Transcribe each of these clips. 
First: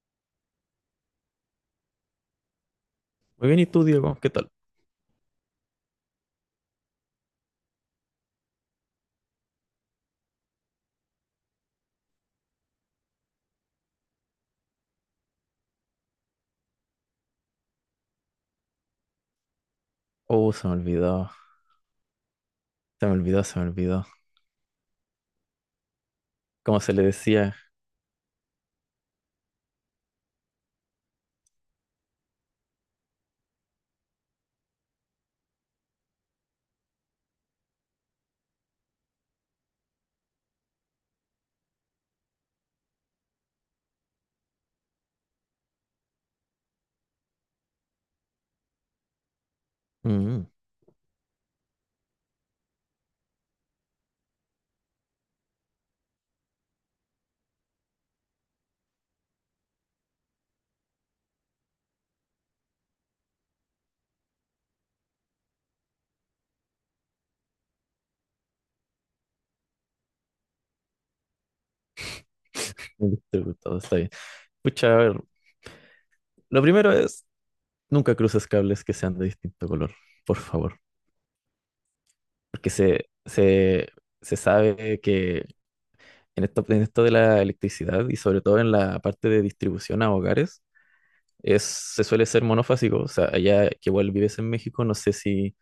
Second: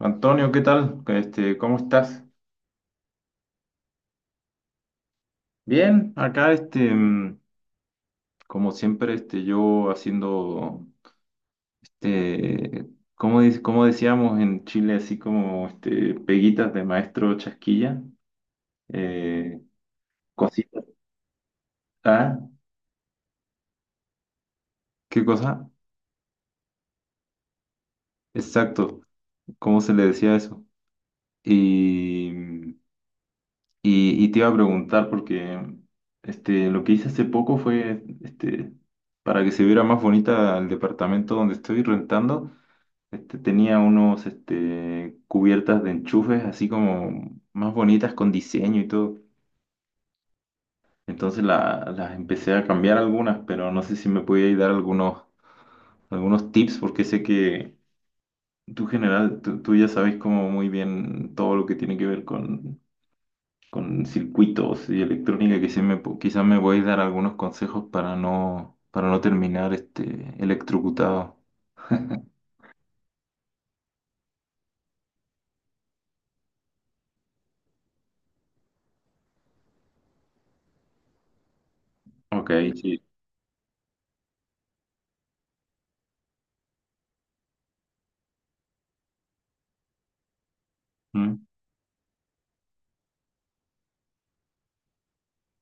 Antonio, ¿qué tal? Este, ¿cómo estás? Muy bien, ¿y tú, Diego? ¿Qué tal? Bien, acá este, como siempre, este, yo haciendo, este, como, como decíamos en Chile, así como este, peguitas de maestro chasquilla, eh, Oh, se me cositas. olvidó, Ah, se me olvidó. ¿qué cosa? Como se le decía, Exacto, ¿cómo se le decía eso? Y, y te iba a preguntar porque este, lo que hice hace poco fue, este, para que se viera más bonita el departamento donde estoy rentando. Este, tenía unos este, cubiertas de enchufes así como más bonitas con diseño y todo. mm, Entonces las empecé a cambiar algunas, pero no sé si me podías dar algunos tips porque sé que tú general, tú ya sabes como muy bien todo lo que tiene que ver con circuitos y electrónica, que sí quizás me podéis dar algunos consejos para no terminar este, electrocutado. un distribuidor, está bien. Pucha, a ver, lo primero es, nunca cruces cables que sean de distinto color, por favor. Ok, Porque sí. Se sabe que en esto de la electricidad y sobre todo en la parte de distribución a hogares, Mm. Se suele ser monofásico. O sea, allá que igual vives en México, no sé si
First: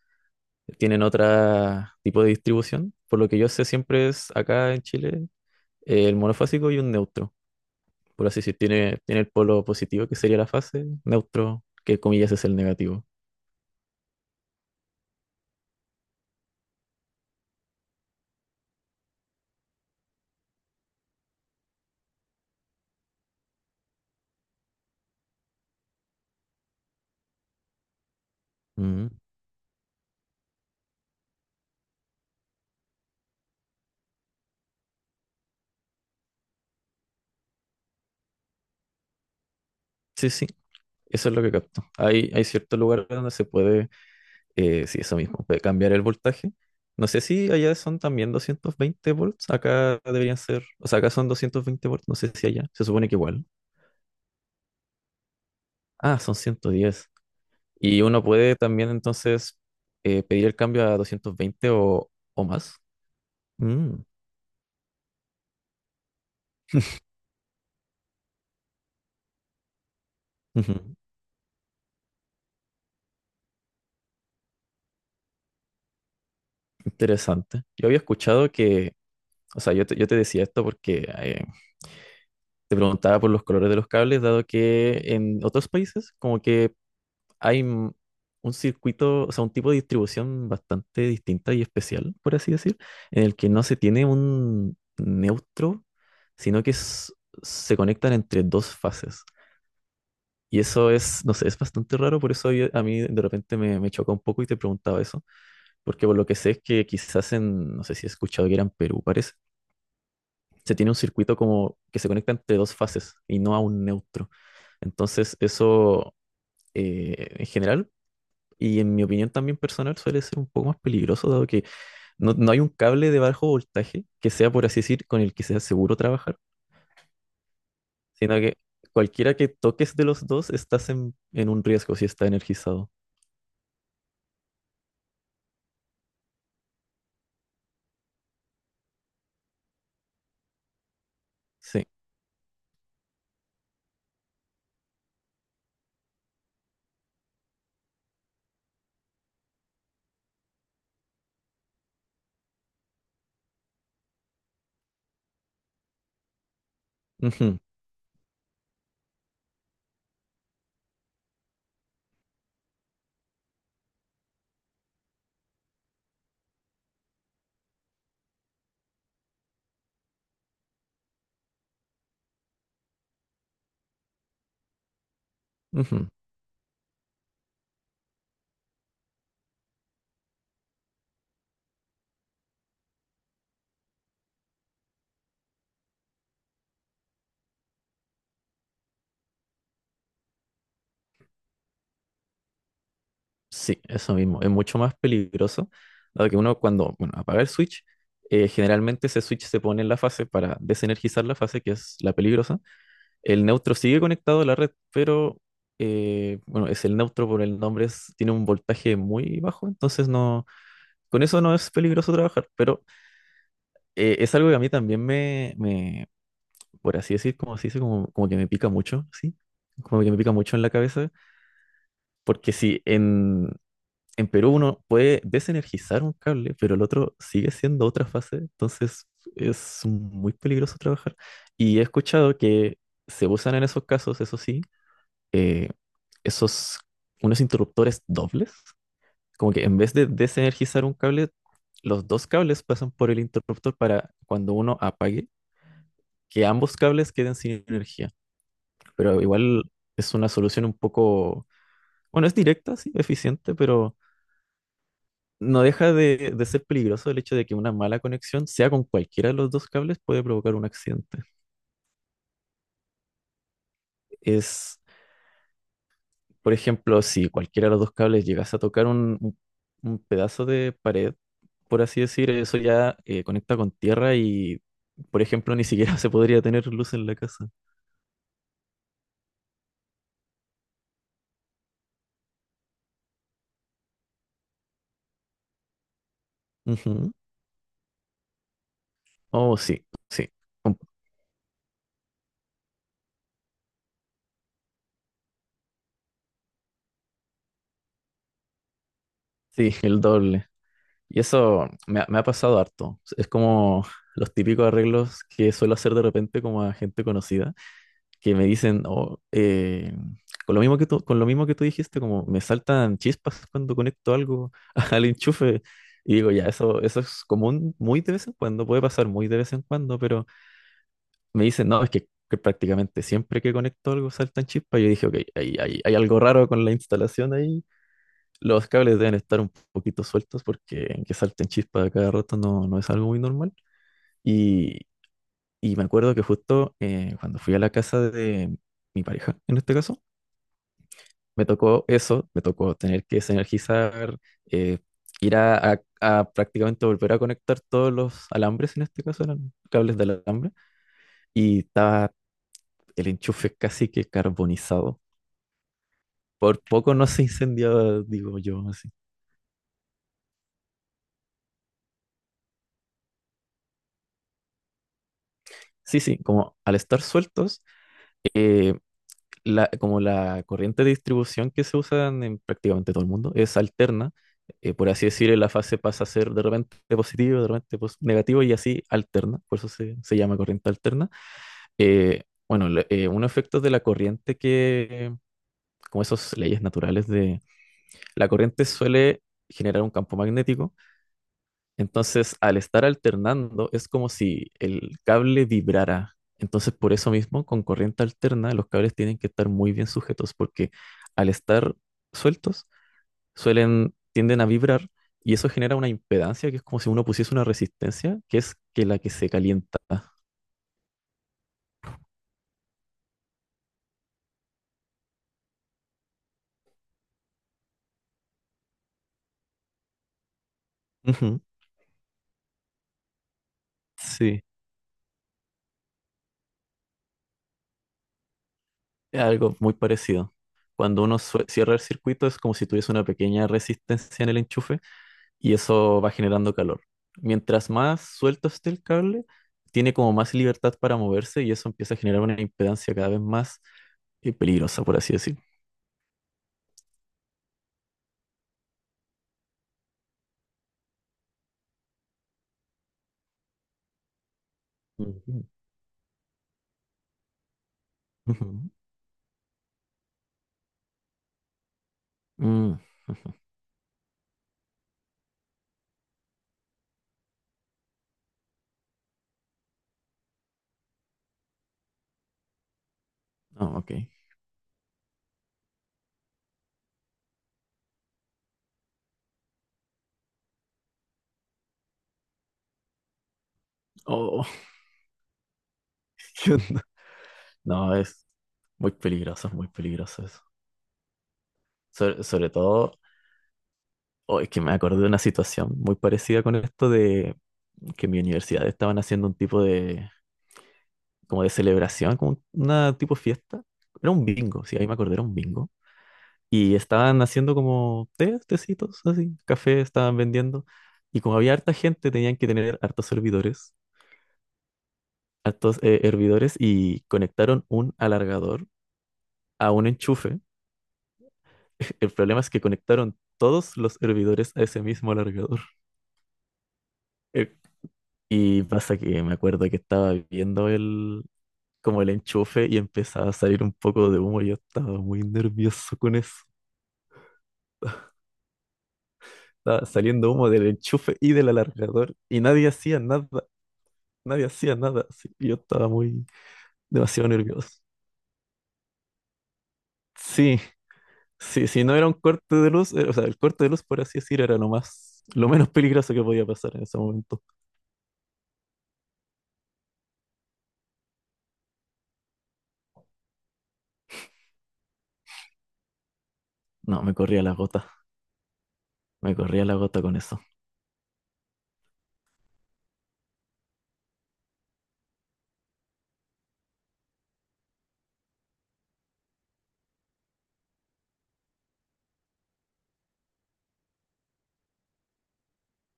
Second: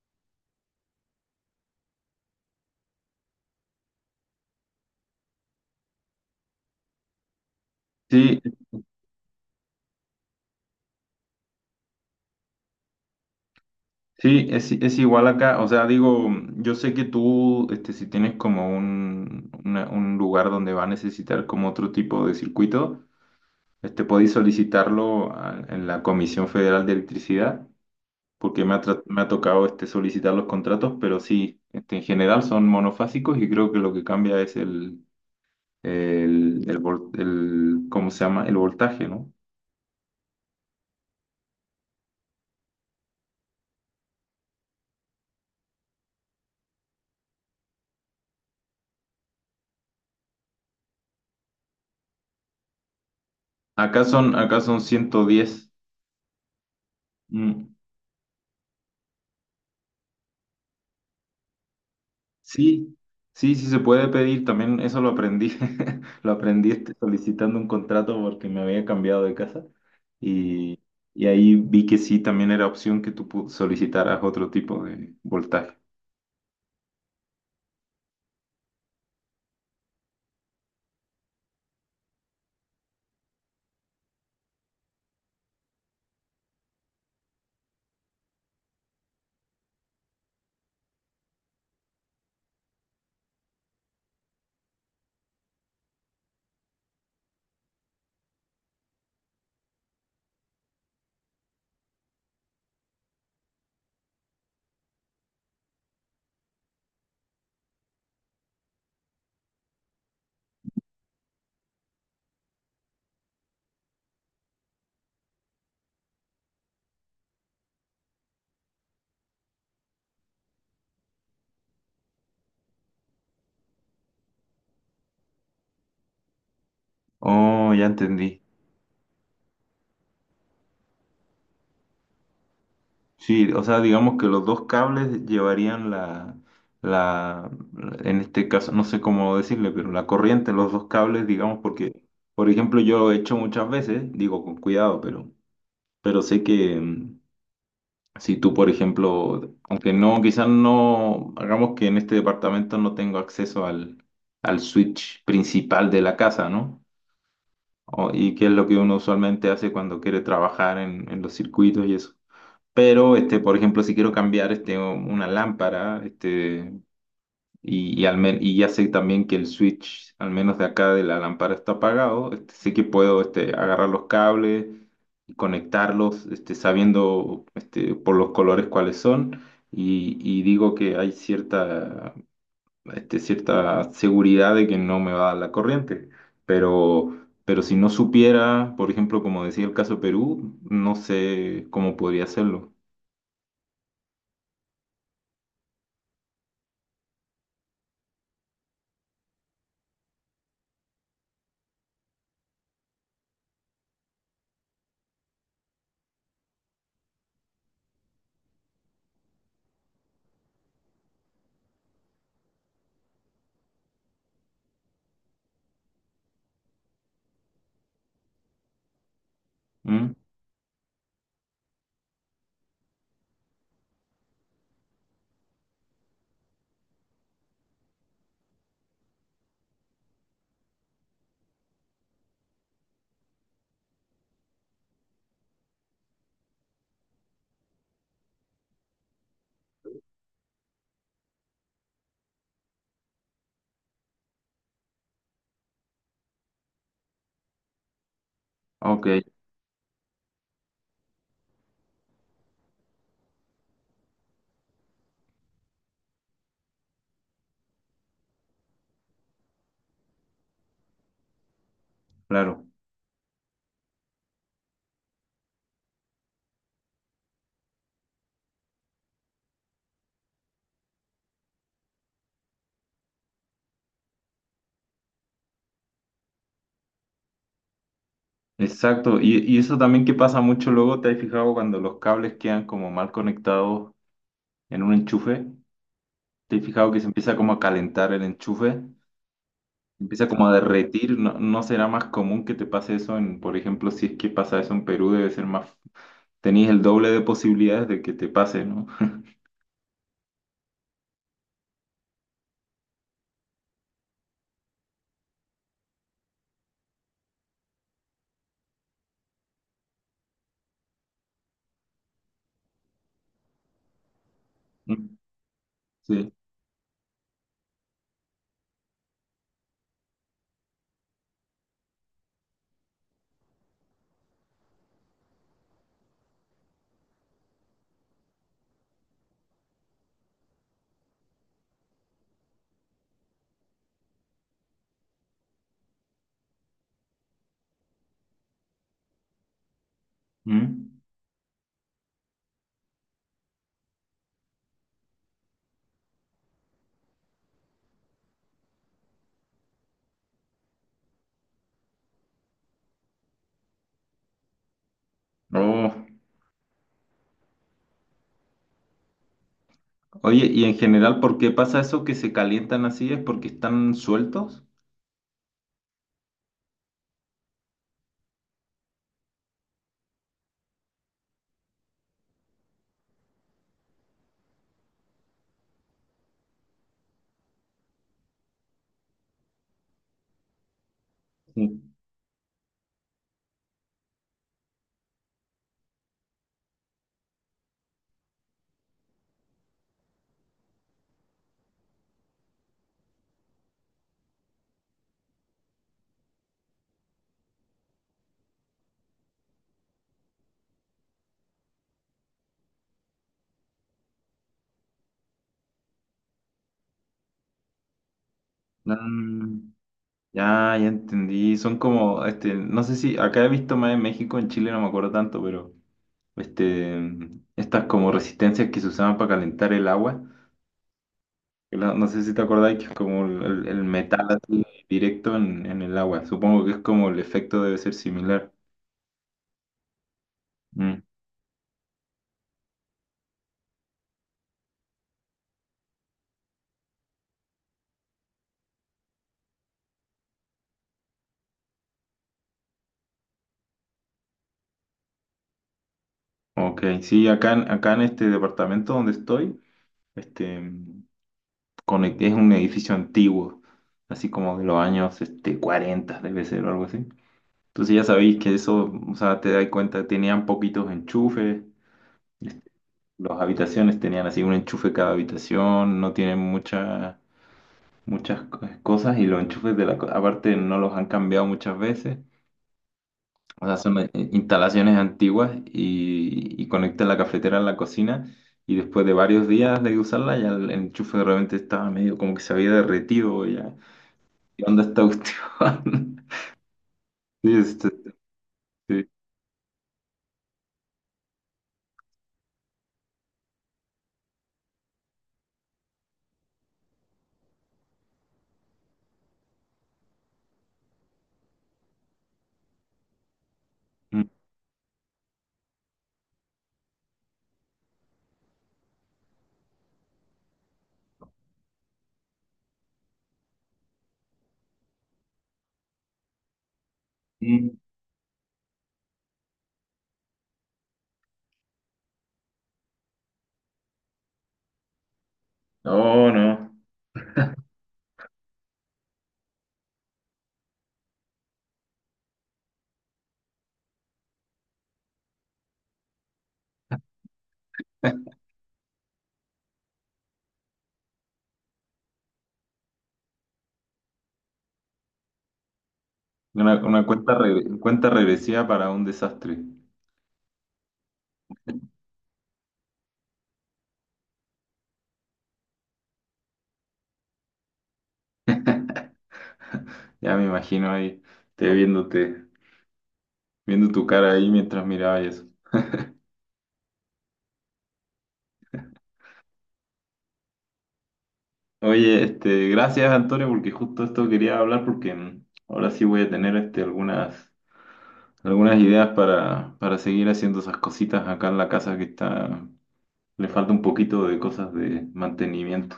tienen otro tipo de distribución. Por lo que yo sé, siempre es acá en Chile el monofásico y un neutro. Por así Sí, decir, tiene el polo positivo, que sería la fase, neutro, que comillas es el negativo. sí, es igual acá, o sea, digo, yo sé que tú, este, si tienes como un, un lugar donde va a necesitar como otro tipo de circuito, este, podéis solicitarlo en la Comisión Federal de Electricidad, porque Mm. me ha tocado, este, solicitar los contratos, pero sí, este, en general son monofásicos y creo que lo que cambia es ¿cómo se llama? El voltaje, ¿no? Sí, sí, eso es lo que capto. Hay ciertos lugares donde se puede, sí, eso mismo, puede cambiar el voltaje. No sé si allá son también 220 volts, acá deberían ser, o sea, acá son 220 volts, no sé si allá, se supone que igual. Acá son 110. Ah, son 110. Mm. Y uno puede también entonces pedir el cambio a 220 o más. Sí, sí, sí se Mm. puede pedir, también eso lo aprendí, lo aprendí este, solicitando un contrato porque me había cambiado de casa y, Ujú. y ahí vi que sí, también era opción que tú solicitaras otro tipo de voltaje. Interesante. Yo había escuchado que, o sea, yo te decía esto porque te preguntaba por los colores de los cables, dado que en otros países como que hay un circuito, o sea, un tipo de distribución bastante distinta y especial, por así decir, en el que no se tiene un neutro, sino que s- se conectan entre dos fases. Y eso es, no sé, es bastante raro, por eso a mí de repente me chocó un poco y te preguntaba eso, porque por lo que sé es que quizás en, no sé si he escuchado que era en Perú, parece se tiene un circuito como que se conecta entre dos fases y no a un neutro. Entonces, eso en general, y en mi opinión también personal, suele ser un poco más peligroso, dado que no, no hay un cable de bajo voltaje que sea, por así decir, con el que sea seguro trabajar, Oh, ya entendí. sino que cualquiera que toques de los dos estás en un riesgo si está energizado. Sí, o sea, digamos que los dos cables llevarían la, en este caso, no sé cómo decirle, pero la corriente, los dos cables, digamos, Sí. porque, por ejemplo, yo lo he hecho muchas veces, digo con cuidado, pero, sé que... Si tú, por ejemplo, aunque no, quizás no, hagamos que en este departamento no tengo acceso al switch principal de la casa, ¿no? Ujú, ¿Y qué es lo que uno usualmente hace cuando quiere trabajar en los circuitos y eso? Pero, este, por ejemplo, si quiero cambiar este, una lámpara, este, y ya sé también que el switch, al menos de acá de la lámpara, está apagado. Este, sé que puedo este, agarrar los cables y ujú. conectarlos, este, sabiendo este, por los colores cuáles son. Y digo que hay cierta seguridad de que no me va a dar la corriente. Pero si no supiera, por ejemplo, como decía el caso Perú, no sé cómo podría hacerlo. Sí, eso mismo. Es mucho más peligroso, dado que uno cuando, bueno, apaga el switch, generalmente ese switch se pone en la fase para desenergizar la fase, que es la peligrosa. El neutro sigue conectado a la red, pero, bueno, es el neutro por el nombre, tiene un voltaje muy bajo, entonces no, con eso no es peligroso trabajar, pero es algo que a mí también por así decir, como se dice, como que me pica mucho, ¿sí? Como que ¿Mm? me pica mucho en la cabeza, porque si en, en Perú uno puede desenergizar un cable, pero el otro sigue siendo otra fase, entonces es muy peligroso trabajar. Y he escuchado que se usan en esos casos, eso sí, eh, esos, unos interruptores dobles, como que en vez de desenergizar un cable, los dos cables pasan por el interruptor para cuando uno apague, que ambos cables queden sin energía. Ok, Pero igual es una solución un poco, bueno, es directa, sí, eficiente, pero no deja de ser peligroso el hecho de que una mala conexión, sea con cualquiera de los dos cables, puede provocar un accidente. claro. Es, por ejemplo, si cualquiera de los dos cables llegas a tocar un pedazo de pared, por así decir, eso ya conecta con tierra y, por ejemplo, ni siquiera se podría tener luz en la casa. Exacto, y eso también que pasa mucho luego. ¿Te has fijado cuando los cables quedan como mal conectados en un enchufe? ¿Te has fijado que se Ujú. empieza como a calentar el enchufe? Oh, sí, Empieza sí, como a un- derretir, ¿no? ¿No será más común que te pase eso en, por ejemplo, si es que pasa eso en Perú, debe ser más, tenéis el doble de posibilidades de que te pase, ¿no? sí, el doble. Y eso me ha pasado harto. Es como los típicos arreglos que suelo hacer de repente como a gente conocida que me dicen, oh, con lo mismo que tú, con lo mismo que tú dijiste, como me saltan chispas cuando conecto algo al Mm, enchufe. Y digo, sí. ya, eso es común muy de vez en cuando, puede pasar muy de vez en cuando, pero me dicen, no, es que prácticamente siempre que conecto algo saltan chispas. Yo dije, ok, hay algo raro con la instalación ahí. Los cables deben estar un poquito sueltos porque que salten chispas a cada rato no, no es algo muy normal. Y, y me acuerdo que justo cuando fui a la casa de mi pareja, en este caso, Mm. me tocó eso, me tocó tener que desenergizar, eh, ir a prácticamente volver a conectar todos los alambres, en este caso eran cables de alambre, y estaba el enchufe casi que carbonizado. Oh. Por poco no se incendiaba, digo yo, así. Oye, y en general, ¿por qué pasa eso que se calientan así? ¿Es porque están sueltos? Sí, sí, como al estar sueltos, eh, como la corriente de distribución que se usa en prácticamente todo el mundo es alterna. Eh, por así decir, la fase pasa a ser de repente positivo, de repente negativo y así alterna. Por eso se llama corriente alterna. Sí. Eh, un efecto de la corriente que, como esas leyes naturales de la corriente suele generar un campo magnético entonces, al estar alternando, es como si el cable vibrara. Entonces, por eso mismo, con corriente alterna, los cables tienen que estar muy bien sujetos, porque al estar sueltos, tienden a vibrar y eso genera una impedancia que es como si uno pusiese una resistencia, que es que la que se Mm. calienta. Ya, ya entendí. Son como, este, no sé si acá he visto más en México, en Chile no me acuerdo tanto, pero este, estas como resistencias que se usaban para calentar el agua. Ujú, No sé si te acordáis que es como el metal sí, así directo en el agua. Supongo que es como el efecto debe ser similar. es algo muy parecido. Mm, Cuando uno cierra el circuito, es como si tuviese una pequeña resistencia en el enchufe y eso va generando calor. Mientras más suelto esté el cable, tiene como más libertad para moverse y eso empieza a generar una impedancia cada vez más peligrosa, por así decir. ok, sí, acá, acá en este departamento donde estoy, este, es un edificio antiguo, así como de los años Ujú, este, 40, debe ser o algo así. Entonces ya sabéis que ujú, eso, o sea, te das cuenta, tenían poquitos enchufes, este, mm, ujú. las habitaciones tenían así un enchufe cada habitación, no tienen muchas cosas y los enchufes de aparte no los han cambiado muchas veces. O sea, Ah, ok. son instalaciones antiguas y conectan la cafetera a la cocina y después de varios días de usarla ya el enchufe realmente estaba medio como que se había derretido ya. Oh, ¿Qué onda esta cuestión? ¿qué onda? Sí, este, No, sí. Es muy peligroso eso. Sobre todo, oh, es que me acordé de una situación muy parecida con esto de que en mi universidad estaban haciendo un tipo de, como de celebración, como una tipo fiesta. Era un Mm. bingo, sí, ahí me acordé, era un bingo. Y estaban haciendo como tecitos, así, café estaban vendiendo. Y como había harta gente, tenían que tener hartos servidores, hartos hervidores, y conectaron Mm. un alargador a un enchufe. El problema es que conectaron todos los hervidores a ese mismo alargador. No, no. Eh, Y pasa que me acuerdo que estaba viendo como el enchufe y empezaba a salir un poco de humo. Yo estaba muy nervioso con eso. Estaba saliendo humo del enchufe y del alargador y nadie hacía nada. Nadie hacía nada, así que yo estaba muy, Una demasiado nervioso. cuenta regresiva para un desastre. Sí, sí, si no era un corte de luz, o sea, el corte de luz, por así decir, era lo menos peligroso que podía pasar en ese momento. Ya me imagino ahí, te viéndote, viendo tu cara ahí mientras miraba eso. No, me corría la gota, me corría la gota con eso. Oye, este, gracias Antonio, porque justo esto quería hablar, porque ahora sí voy a tener este, algunas ideas para seguir haciendo esas cositas acá en la casa que está, le falta un poquito de cosas de mantenimiento.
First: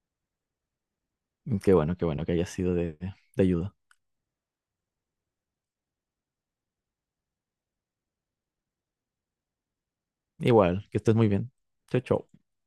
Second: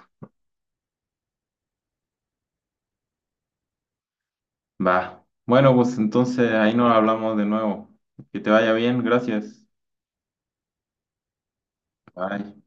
Qué bueno que haya sido de ayuda. Va. Bueno, pues entonces ahí nos hablamos de nuevo. Que te vaya bien, gracias. Igual, que estés muy bien. Chao, chao. Bye.